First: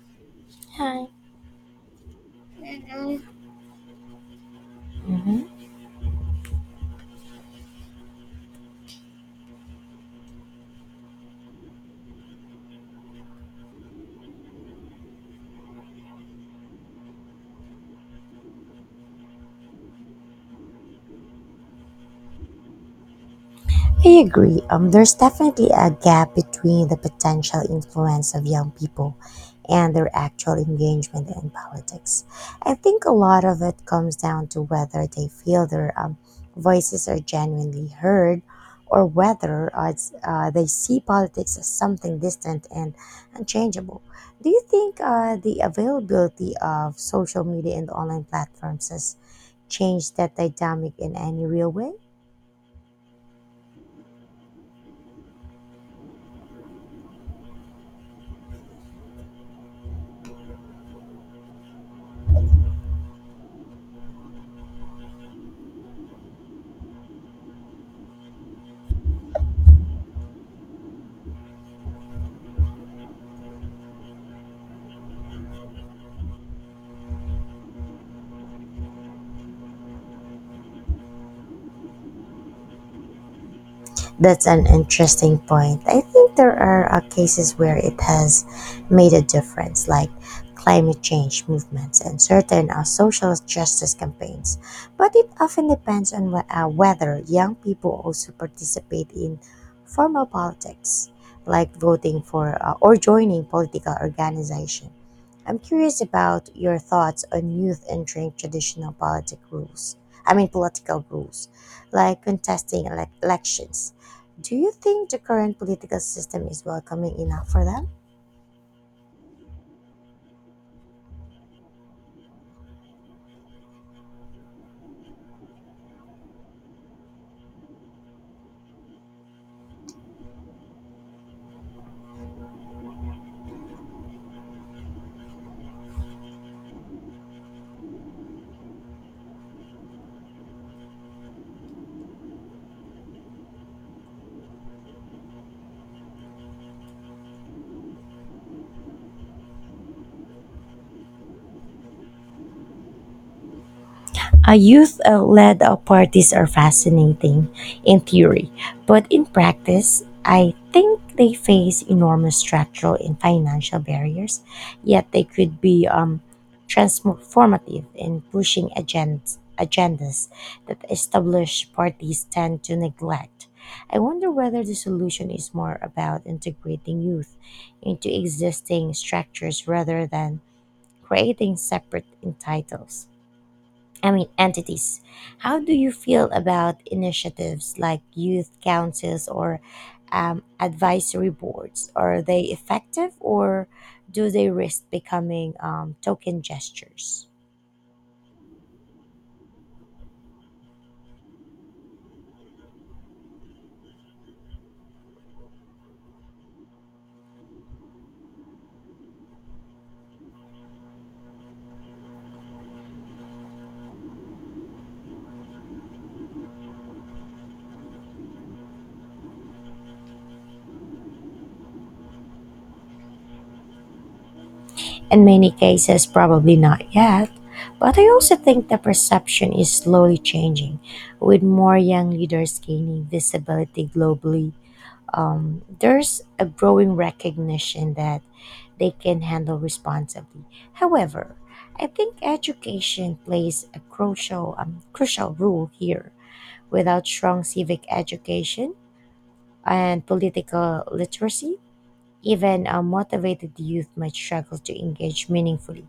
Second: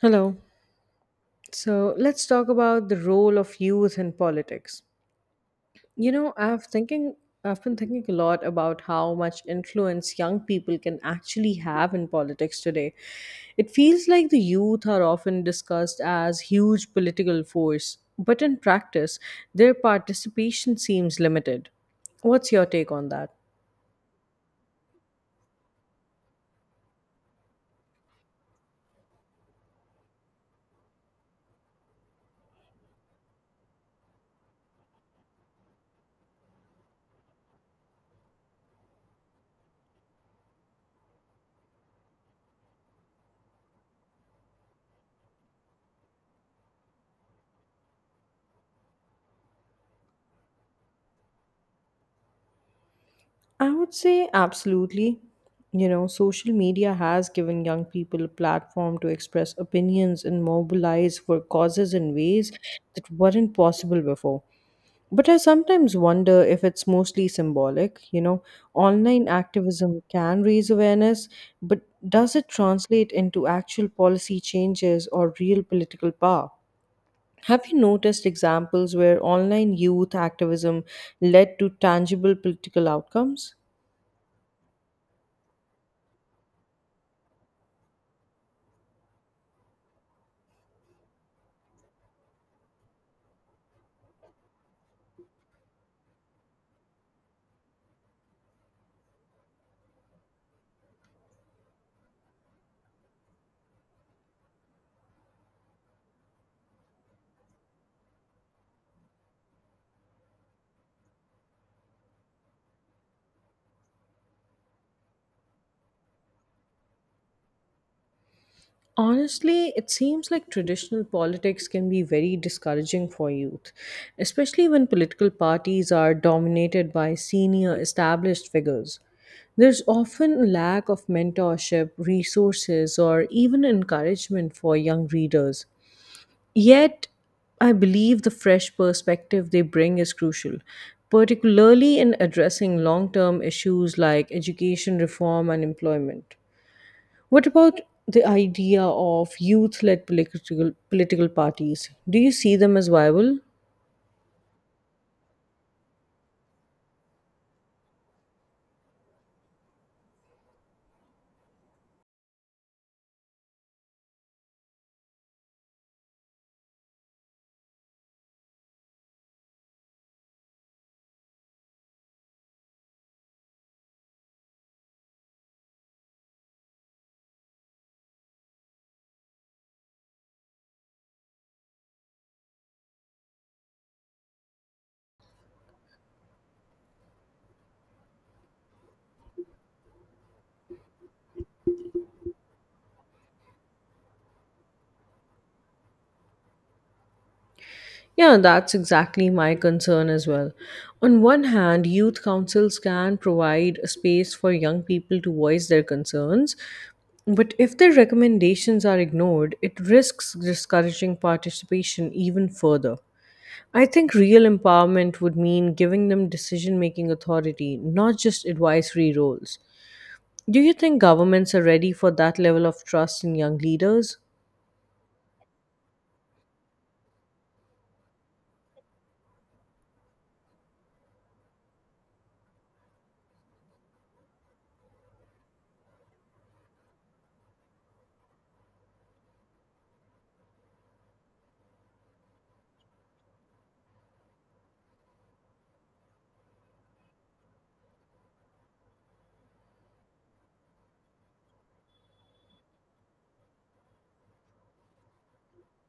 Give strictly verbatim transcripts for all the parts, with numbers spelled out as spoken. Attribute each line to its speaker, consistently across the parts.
Speaker 1: Hello.
Speaker 2: Hi.
Speaker 1: So let's talk about the role of youth in politics.
Speaker 2: Mhm.
Speaker 1: You know, I've thinking I've been thinking a lot about how much influence young people can actually have in politics today. It feels like the youth are often discussed as huge political force, but in practice, their participation seems limited. What's your take on that?
Speaker 2: I agree. Um, there's definitely a gap between the potential influence of young people and their actual engagement in politics. I think a lot of it comes down to whether they feel their um, voices are genuinely heard or whether uh, it's, uh, they see politics as something distant and unchangeable. Do you think uh, the availability of social media and online platforms has changed that dynamic in any real way?
Speaker 1: I would say absolutely. You know, social media has given young people a platform to express opinions and mobilize for causes in ways that weren't possible before. But I sometimes wonder if it's mostly symbolic. You know, online activism can raise awareness, but does it translate into actual policy changes or real political power? Have you noticed examples where online youth activism led to tangible political outcomes?
Speaker 2: That's an interesting point. I think there are uh, cases where it has made a difference, like climate change movements and certain uh, social justice campaigns. But it often depends on wh- uh, whether young people also participate in formal politics, like voting for uh, or joining political organization. I'm curious about your thoughts on youth entering traditional politic rules. I mean, political rules, like contesting elec elections. Do you think the current political system is welcoming enough for them?
Speaker 1: Honestly, it seems like traditional politics can be very discouraging for youth, especially when political parties are dominated by senior established figures. There's often a lack of mentorship, resources, or even encouragement for young readers. Yet, I believe the fresh perspective they bring is crucial, particularly in addressing long term issues like education reform and employment. What about the idea of youth-led political political parties? Do you see them as viable?
Speaker 2: A youth uh, led uh, parties are fascinating in theory, but in practice, I think they face enormous structural and financial barriers, yet they could be um, transformative in pushing agendas, agendas that established parties tend to neglect. I wonder whether the solution is more about integrating youth into existing structures rather than creating separate entitles. I mean entities. How do you feel about initiatives like youth councils or um, advisory boards? Are they effective or do they risk becoming um, token gestures?
Speaker 1: Yeah, that's exactly my concern as well. On one hand, youth councils can provide a space for young people to voice their concerns, but if their recommendations are ignored, it risks discouraging participation even further. I think real empowerment would mean giving them decision making authority, not just advisory roles. Do you think governments are ready for that level of trust in young leaders?
Speaker 2: In many cases, probably not yet. But I also think the perception is slowly changing, with more young leaders gaining visibility globally. Um, there's a growing recognition that they can handle responsibly. However, I think education plays a crucial um, crucial role here. Without strong civic education and political literacy, even a motivated youth might struggle to engage meaningfully.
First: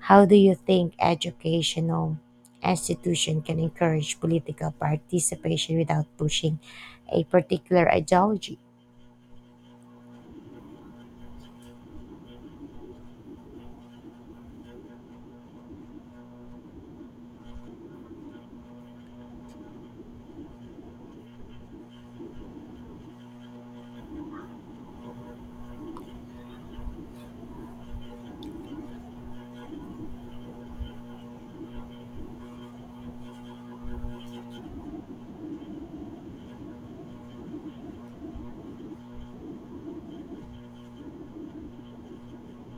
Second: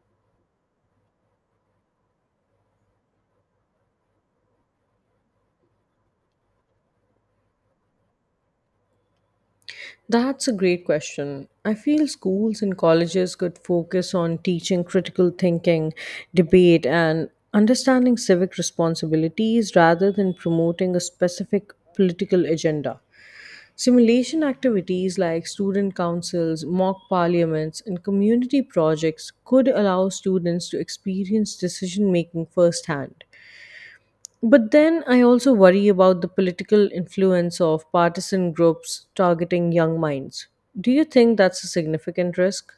Speaker 2: How do you think educational institution can encourage political participation without pushing a particular ideology?
Speaker 1: That's a great question. I feel schools and colleges could focus on teaching critical thinking, debate, and understanding civic responsibilities rather than promoting a specific political agenda. Simulation activities like student councils, mock parliaments, and community projects could allow students to experience decision making firsthand. But then I also worry about the political influence of partisan groups targeting young minds. Do you think that's a significant risk?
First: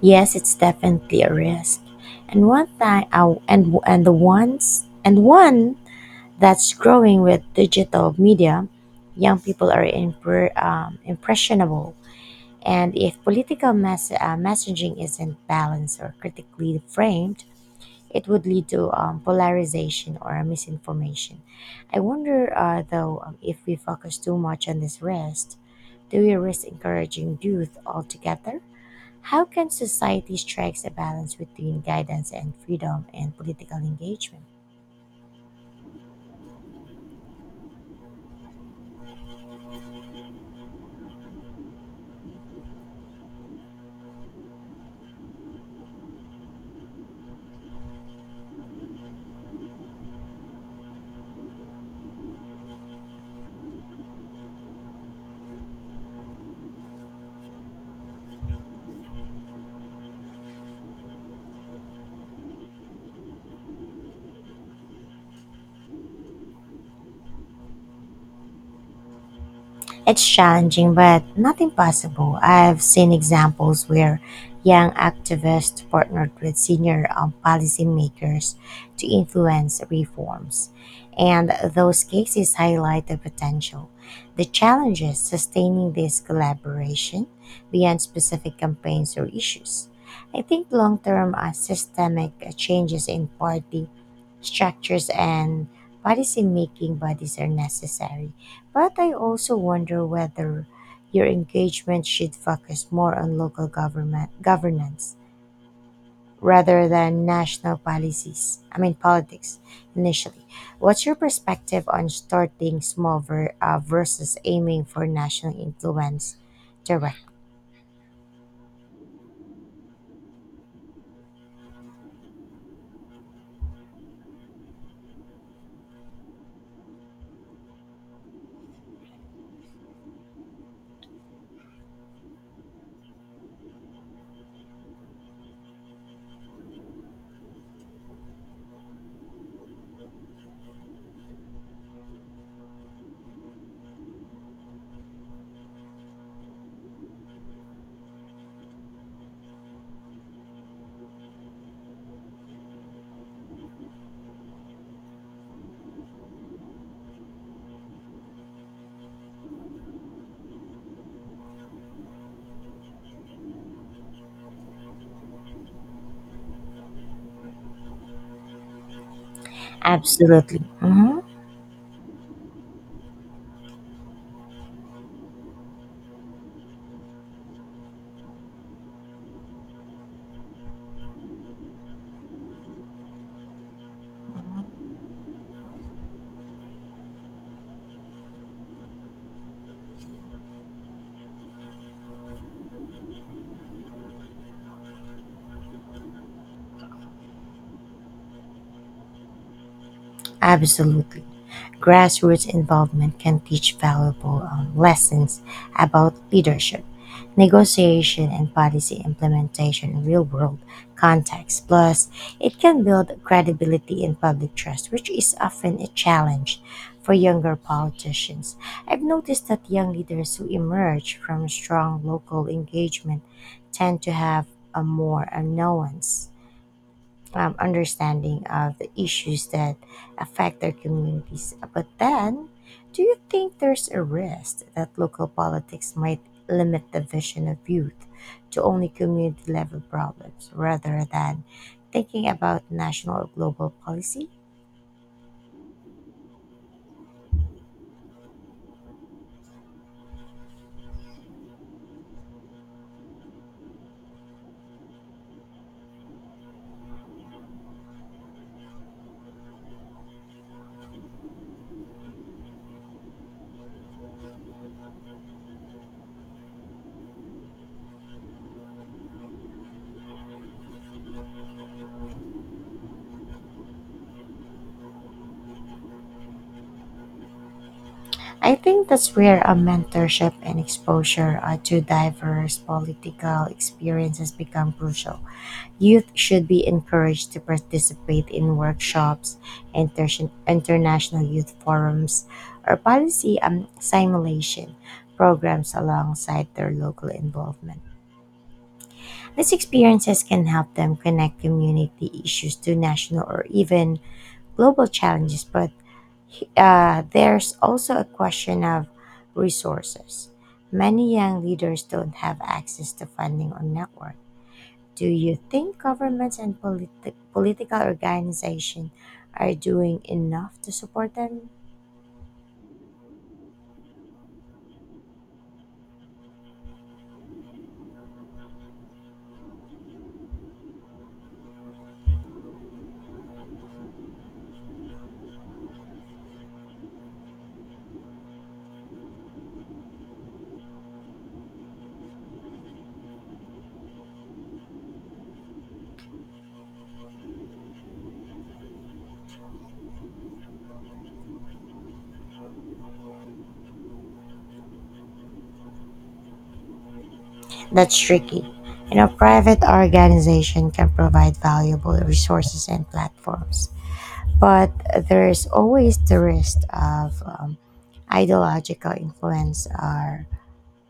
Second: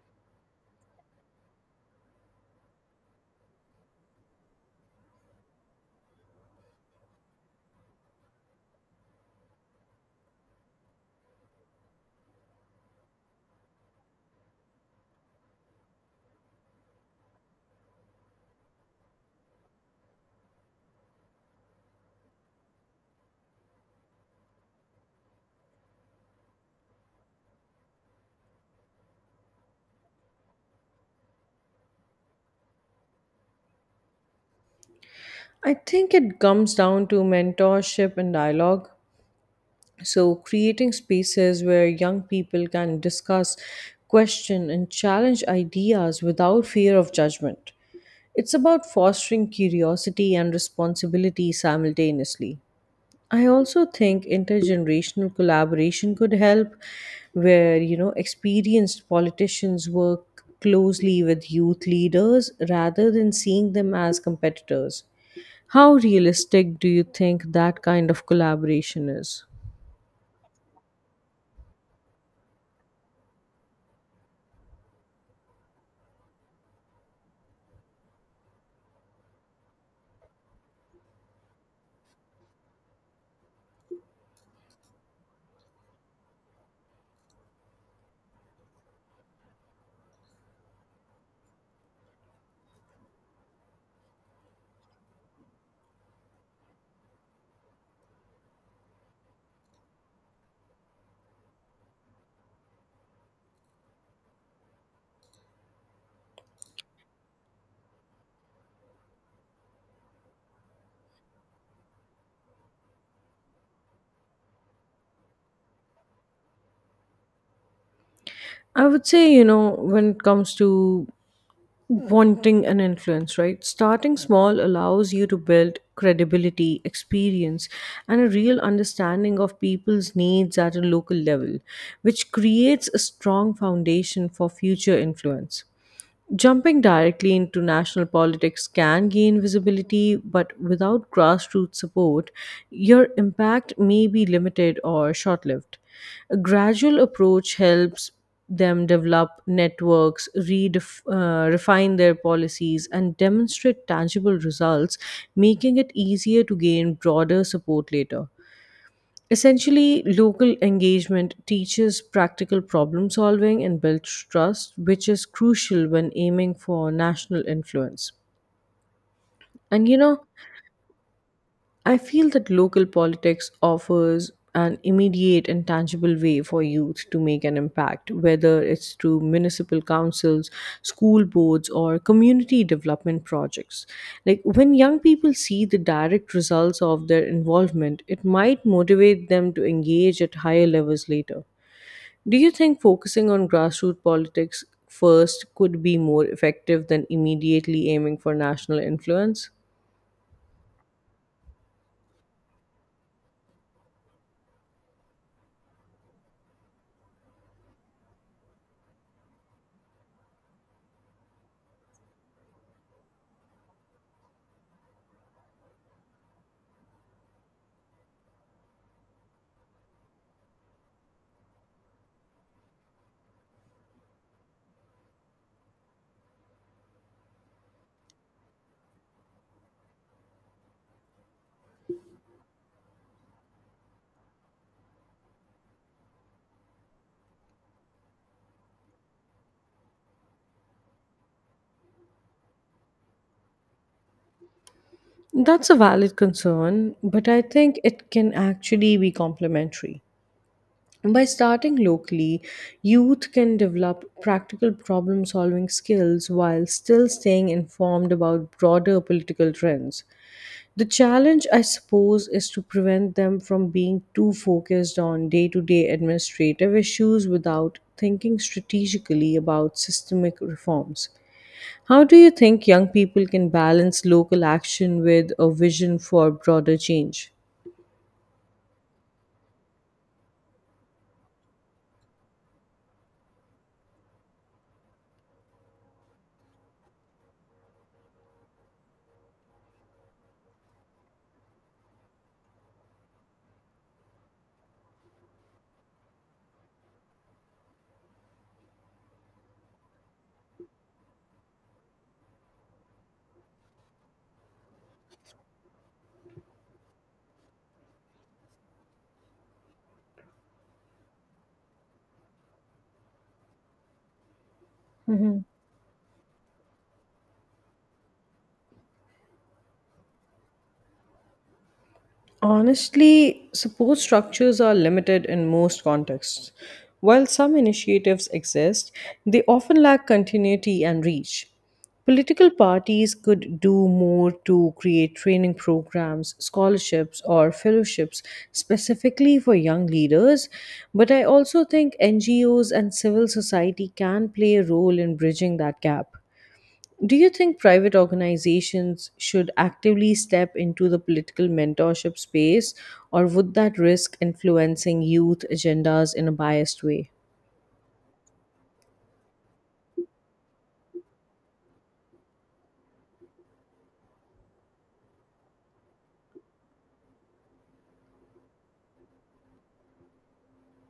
Speaker 2: Yes, it's definitely a risk. And one thing I, and and the ones and one that's growing with digital media, young people are impre- um, impressionable. And if political mess- uh, messaging isn't balanced or critically framed, it would lead to um, polarization or misinformation. I wonder, uh, though, um, if we focus too much on this risk, do we risk encouraging youth altogether? How can society strike a balance between guidance and freedom and political engagement?
Speaker 1: I think it comes down to mentorship and dialogue. So, creating spaces where young people can discuss, question, and challenge ideas without fear of judgment. It's about fostering curiosity and responsibility simultaneously. I also think intergenerational collaboration could help, where you know experienced politicians work closely with youth leaders rather than seeing them as competitors. How realistic do you think that kind of collaboration is?
Speaker 2: It's challenging, but not impossible. I've seen examples where young activists partnered with senior um, policymakers to influence reforms, and those cases highlight the potential. The challenge is sustaining this collaboration beyond specific campaigns or issues. I think long term uh, systemic uh, changes in party structures and policy making bodies are necessary. But I also wonder whether your engagement should focus more on local government governance rather than national policies. I mean politics initially. What's your perspective on starting small ver- uh, versus aiming for national influence direct?
Speaker 1: I would say, you know, when it comes to wanting an influence, right? Starting small allows you to build credibility, experience, and a real understanding of people's needs at a local level, which creates a strong foundation for future influence. Jumping directly into national politics can gain visibility, but without grassroots support, your impact may be limited or short lived. A gradual approach helps them develop networks, redef- uh, refine their policies, and demonstrate tangible results, making it easier to gain broader support later. Essentially, local engagement teaches practical problem solving and builds trust, which is crucial when aiming for national influence. And you know,
Speaker 2: Absolutely. hmm
Speaker 1: I feel that local politics offers an immediate and tangible way for youth to make an impact, whether it's through municipal councils, school boards, or community development projects. Like when young people see the direct results of their involvement, it might motivate them to engage at higher levels later. Do you think focusing on grassroots politics first could be more effective than immediately aiming for national influence?
Speaker 2: Absolutely. Grassroots involvement can teach valuable um, lessons about leadership, negotiation, and policy implementation in real world contexts. Plus, it can build credibility and public trust, which is often a challenge for younger politicians. I've noticed that young leaders who emerge from strong local engagement tend to have a more a nuance um, understanding of the issues that affect their communities. But then, do you think there's a risk that local politics might limit the vision of youth to only community level problems rather than thinking about national or global policy?
Speaker 1: That's a valid concern, but I think it can actually be complementary. By starting locally, youth can develop practical problem solving skills while still staying informed about broader political trends. The challenge, I suppose, is to prevent them from being too focused on day to day administrative issues without thinking strategically about systemic reforms. How do you think young people can balance local action with a vision for broader change?
Speaker 2: I think that's where a mentorship and exposure uh, to diverse political experiences become crucial. Youth should be encouraged to participate in workshops, inter- international youth forums, or policy um, simulation programs alongside their local involvement. These experiences can help them connect community issues to national or even global challenges, but uh, there's also a question of resources. Many young leaders don't have access to funding or networks. Do you think governments and politi- political organizations are doing enough to support them?
Speaker 1: Honestly, support structures are limited in most contexts. While some initiatives exist, they often lack continuity and reach. Political parties could do more to create training programs, scholarships, or fellowships specifically for young leaders, but I also think N G Os and civil society can play a role in bridging that gap. Do you think private organizations should actively step into the political mentorship space, or would that risk influencing youth agendas in a biased way?
Speaker 2: That's tricky. You know, private organization can provide valuable resources and platforms, but there is always the risk of um, ideological influence or,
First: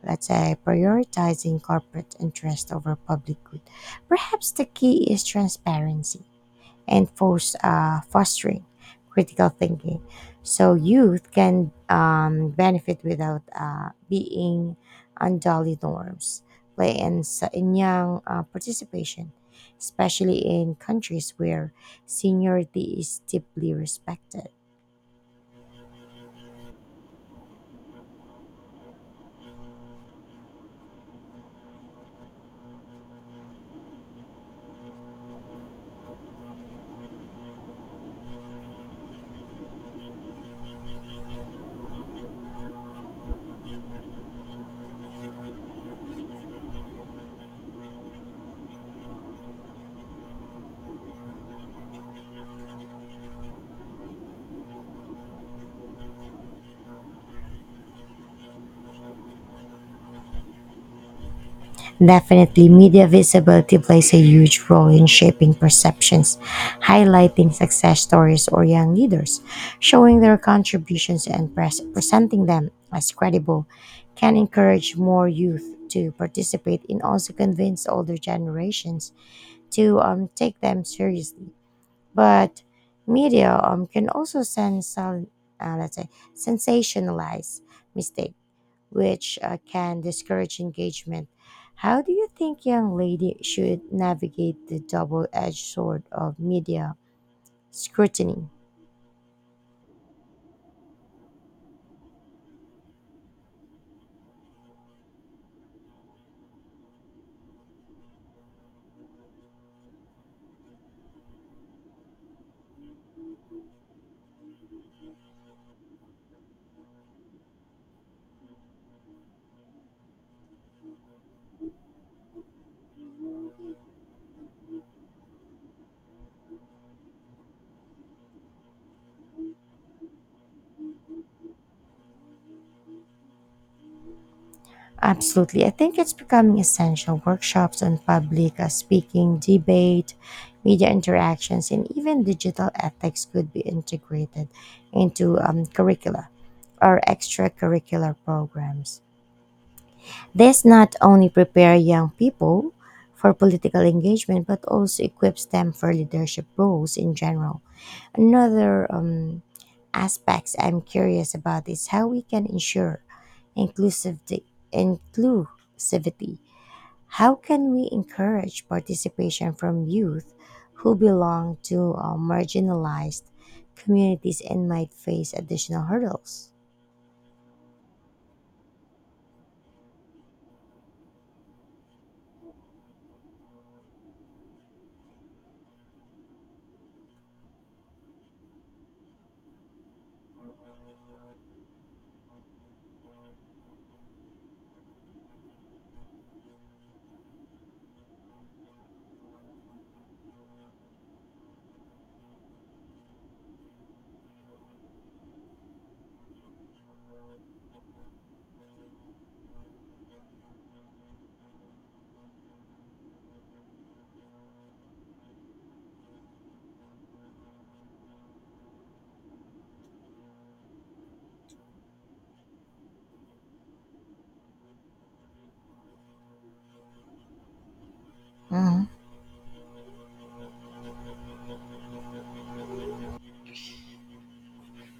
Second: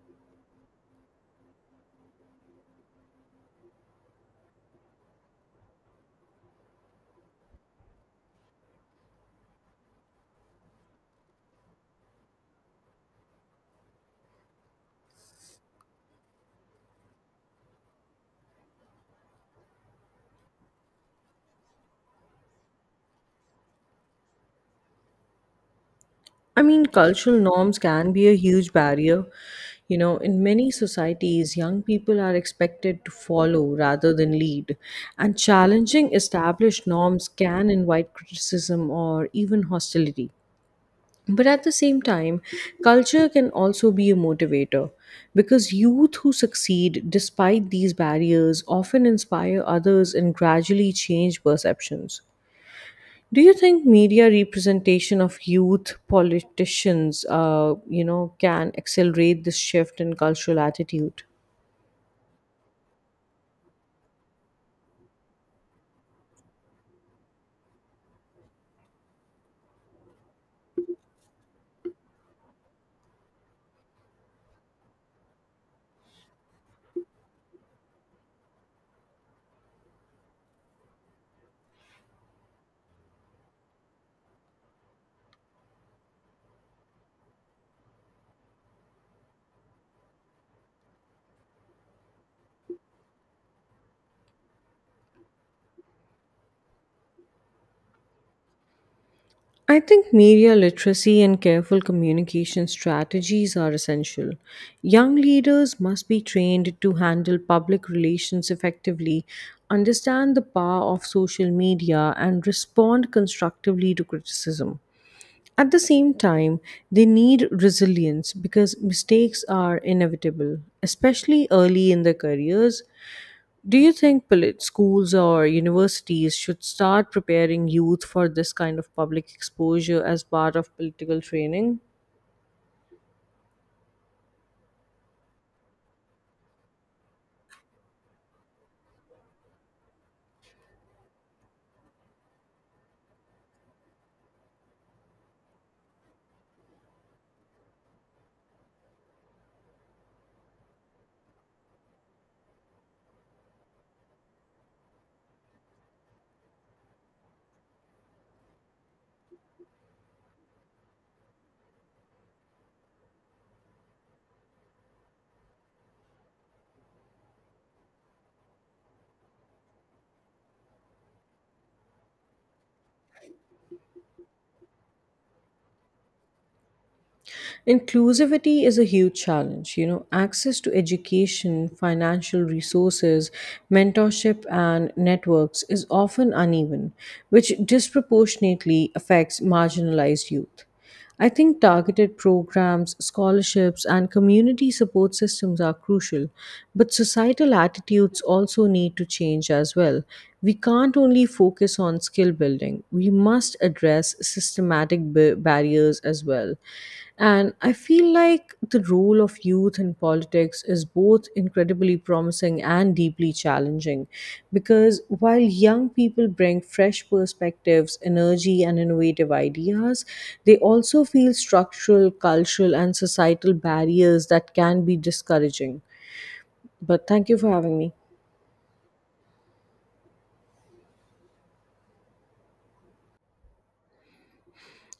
Speaker 2: let's say, prioritizing corporate interest over public good. Perhaps the key is transparency and force, uh, fostering critical thinking. So youth can um, benefit without uh, being unduly norms. Play and, s- and young uh, participation, especially in countries where seniority is deeply respected.
Speaker 1: I mean, cultural norms can be a huge barrier. You know, in many societies, young people are expected to follow rather than lead, and challenging established norms can invite criticism or even hostility. But at the same time, culture can also be a motivator because youth who succeed despite these barriers often inspire others and gradually change perceptions. Do you think media representation of youth politicians, uh, you know, can accelerate this shift in cultural attitude?
Speaker 2: Definitely, media visibility plays a huge role in shaping perceptions, highlighting success stories or young leaders, showing their contributions and pres- presenting them as credible can encourage more youth to participate and also convince older generations to um, take them seriously. But media um, can also send some, uh, let's say, sensationalize mistakes which uh, can discourage engagement. How do you think young lady should navigate the double-edged sword of media scrutiny?
Speaker 1: I think media literacy and careful communication strategies are essential. Young leaders must be trained to handle public relations effectively, understand the power of social media, and respond constructively to criticism. At the same time, they need resilience because mistakes are inevitable, especially early in their careers. Do you think polit- schools or universities should start preparing youth for this kind of public exposure as part of political training?
Speaker 2: Absolutely. I think it's becoming essential. Workshops on public uh, speaking, debate, media interactions, and even digital ethics could be integrated into um, curricula or extracurricular programs. This not only prepares young people for political engagement but also equips them for leadership roles in general. Another um, aspects I'm curious about is how we can ensure inclusive inclusivity. How can we encourage participation from youth who belong to uh, marginalized communities and might face additional hurdles?
Speaker 1: Inclusivity is a huge challenge. You know, access to education, financial resources, mentorship, and networks is often uneven, which disproportionately affects marginalized youth. I think targeted programs, scholarships, and community support systems are crucial, but societal attitudes also need to change as well. We can't only focus on skill building, we must address systematic ba- barriers as well. And I feel like the role of youth in politics is both incredibly promising and deeply challenging because while young people bring fresh perspectives, energy, and innovative ideas, they also feel structural, cultural, and societal barriers that can be discouraging. But thank you for having me.
Speaker 2: Mhm.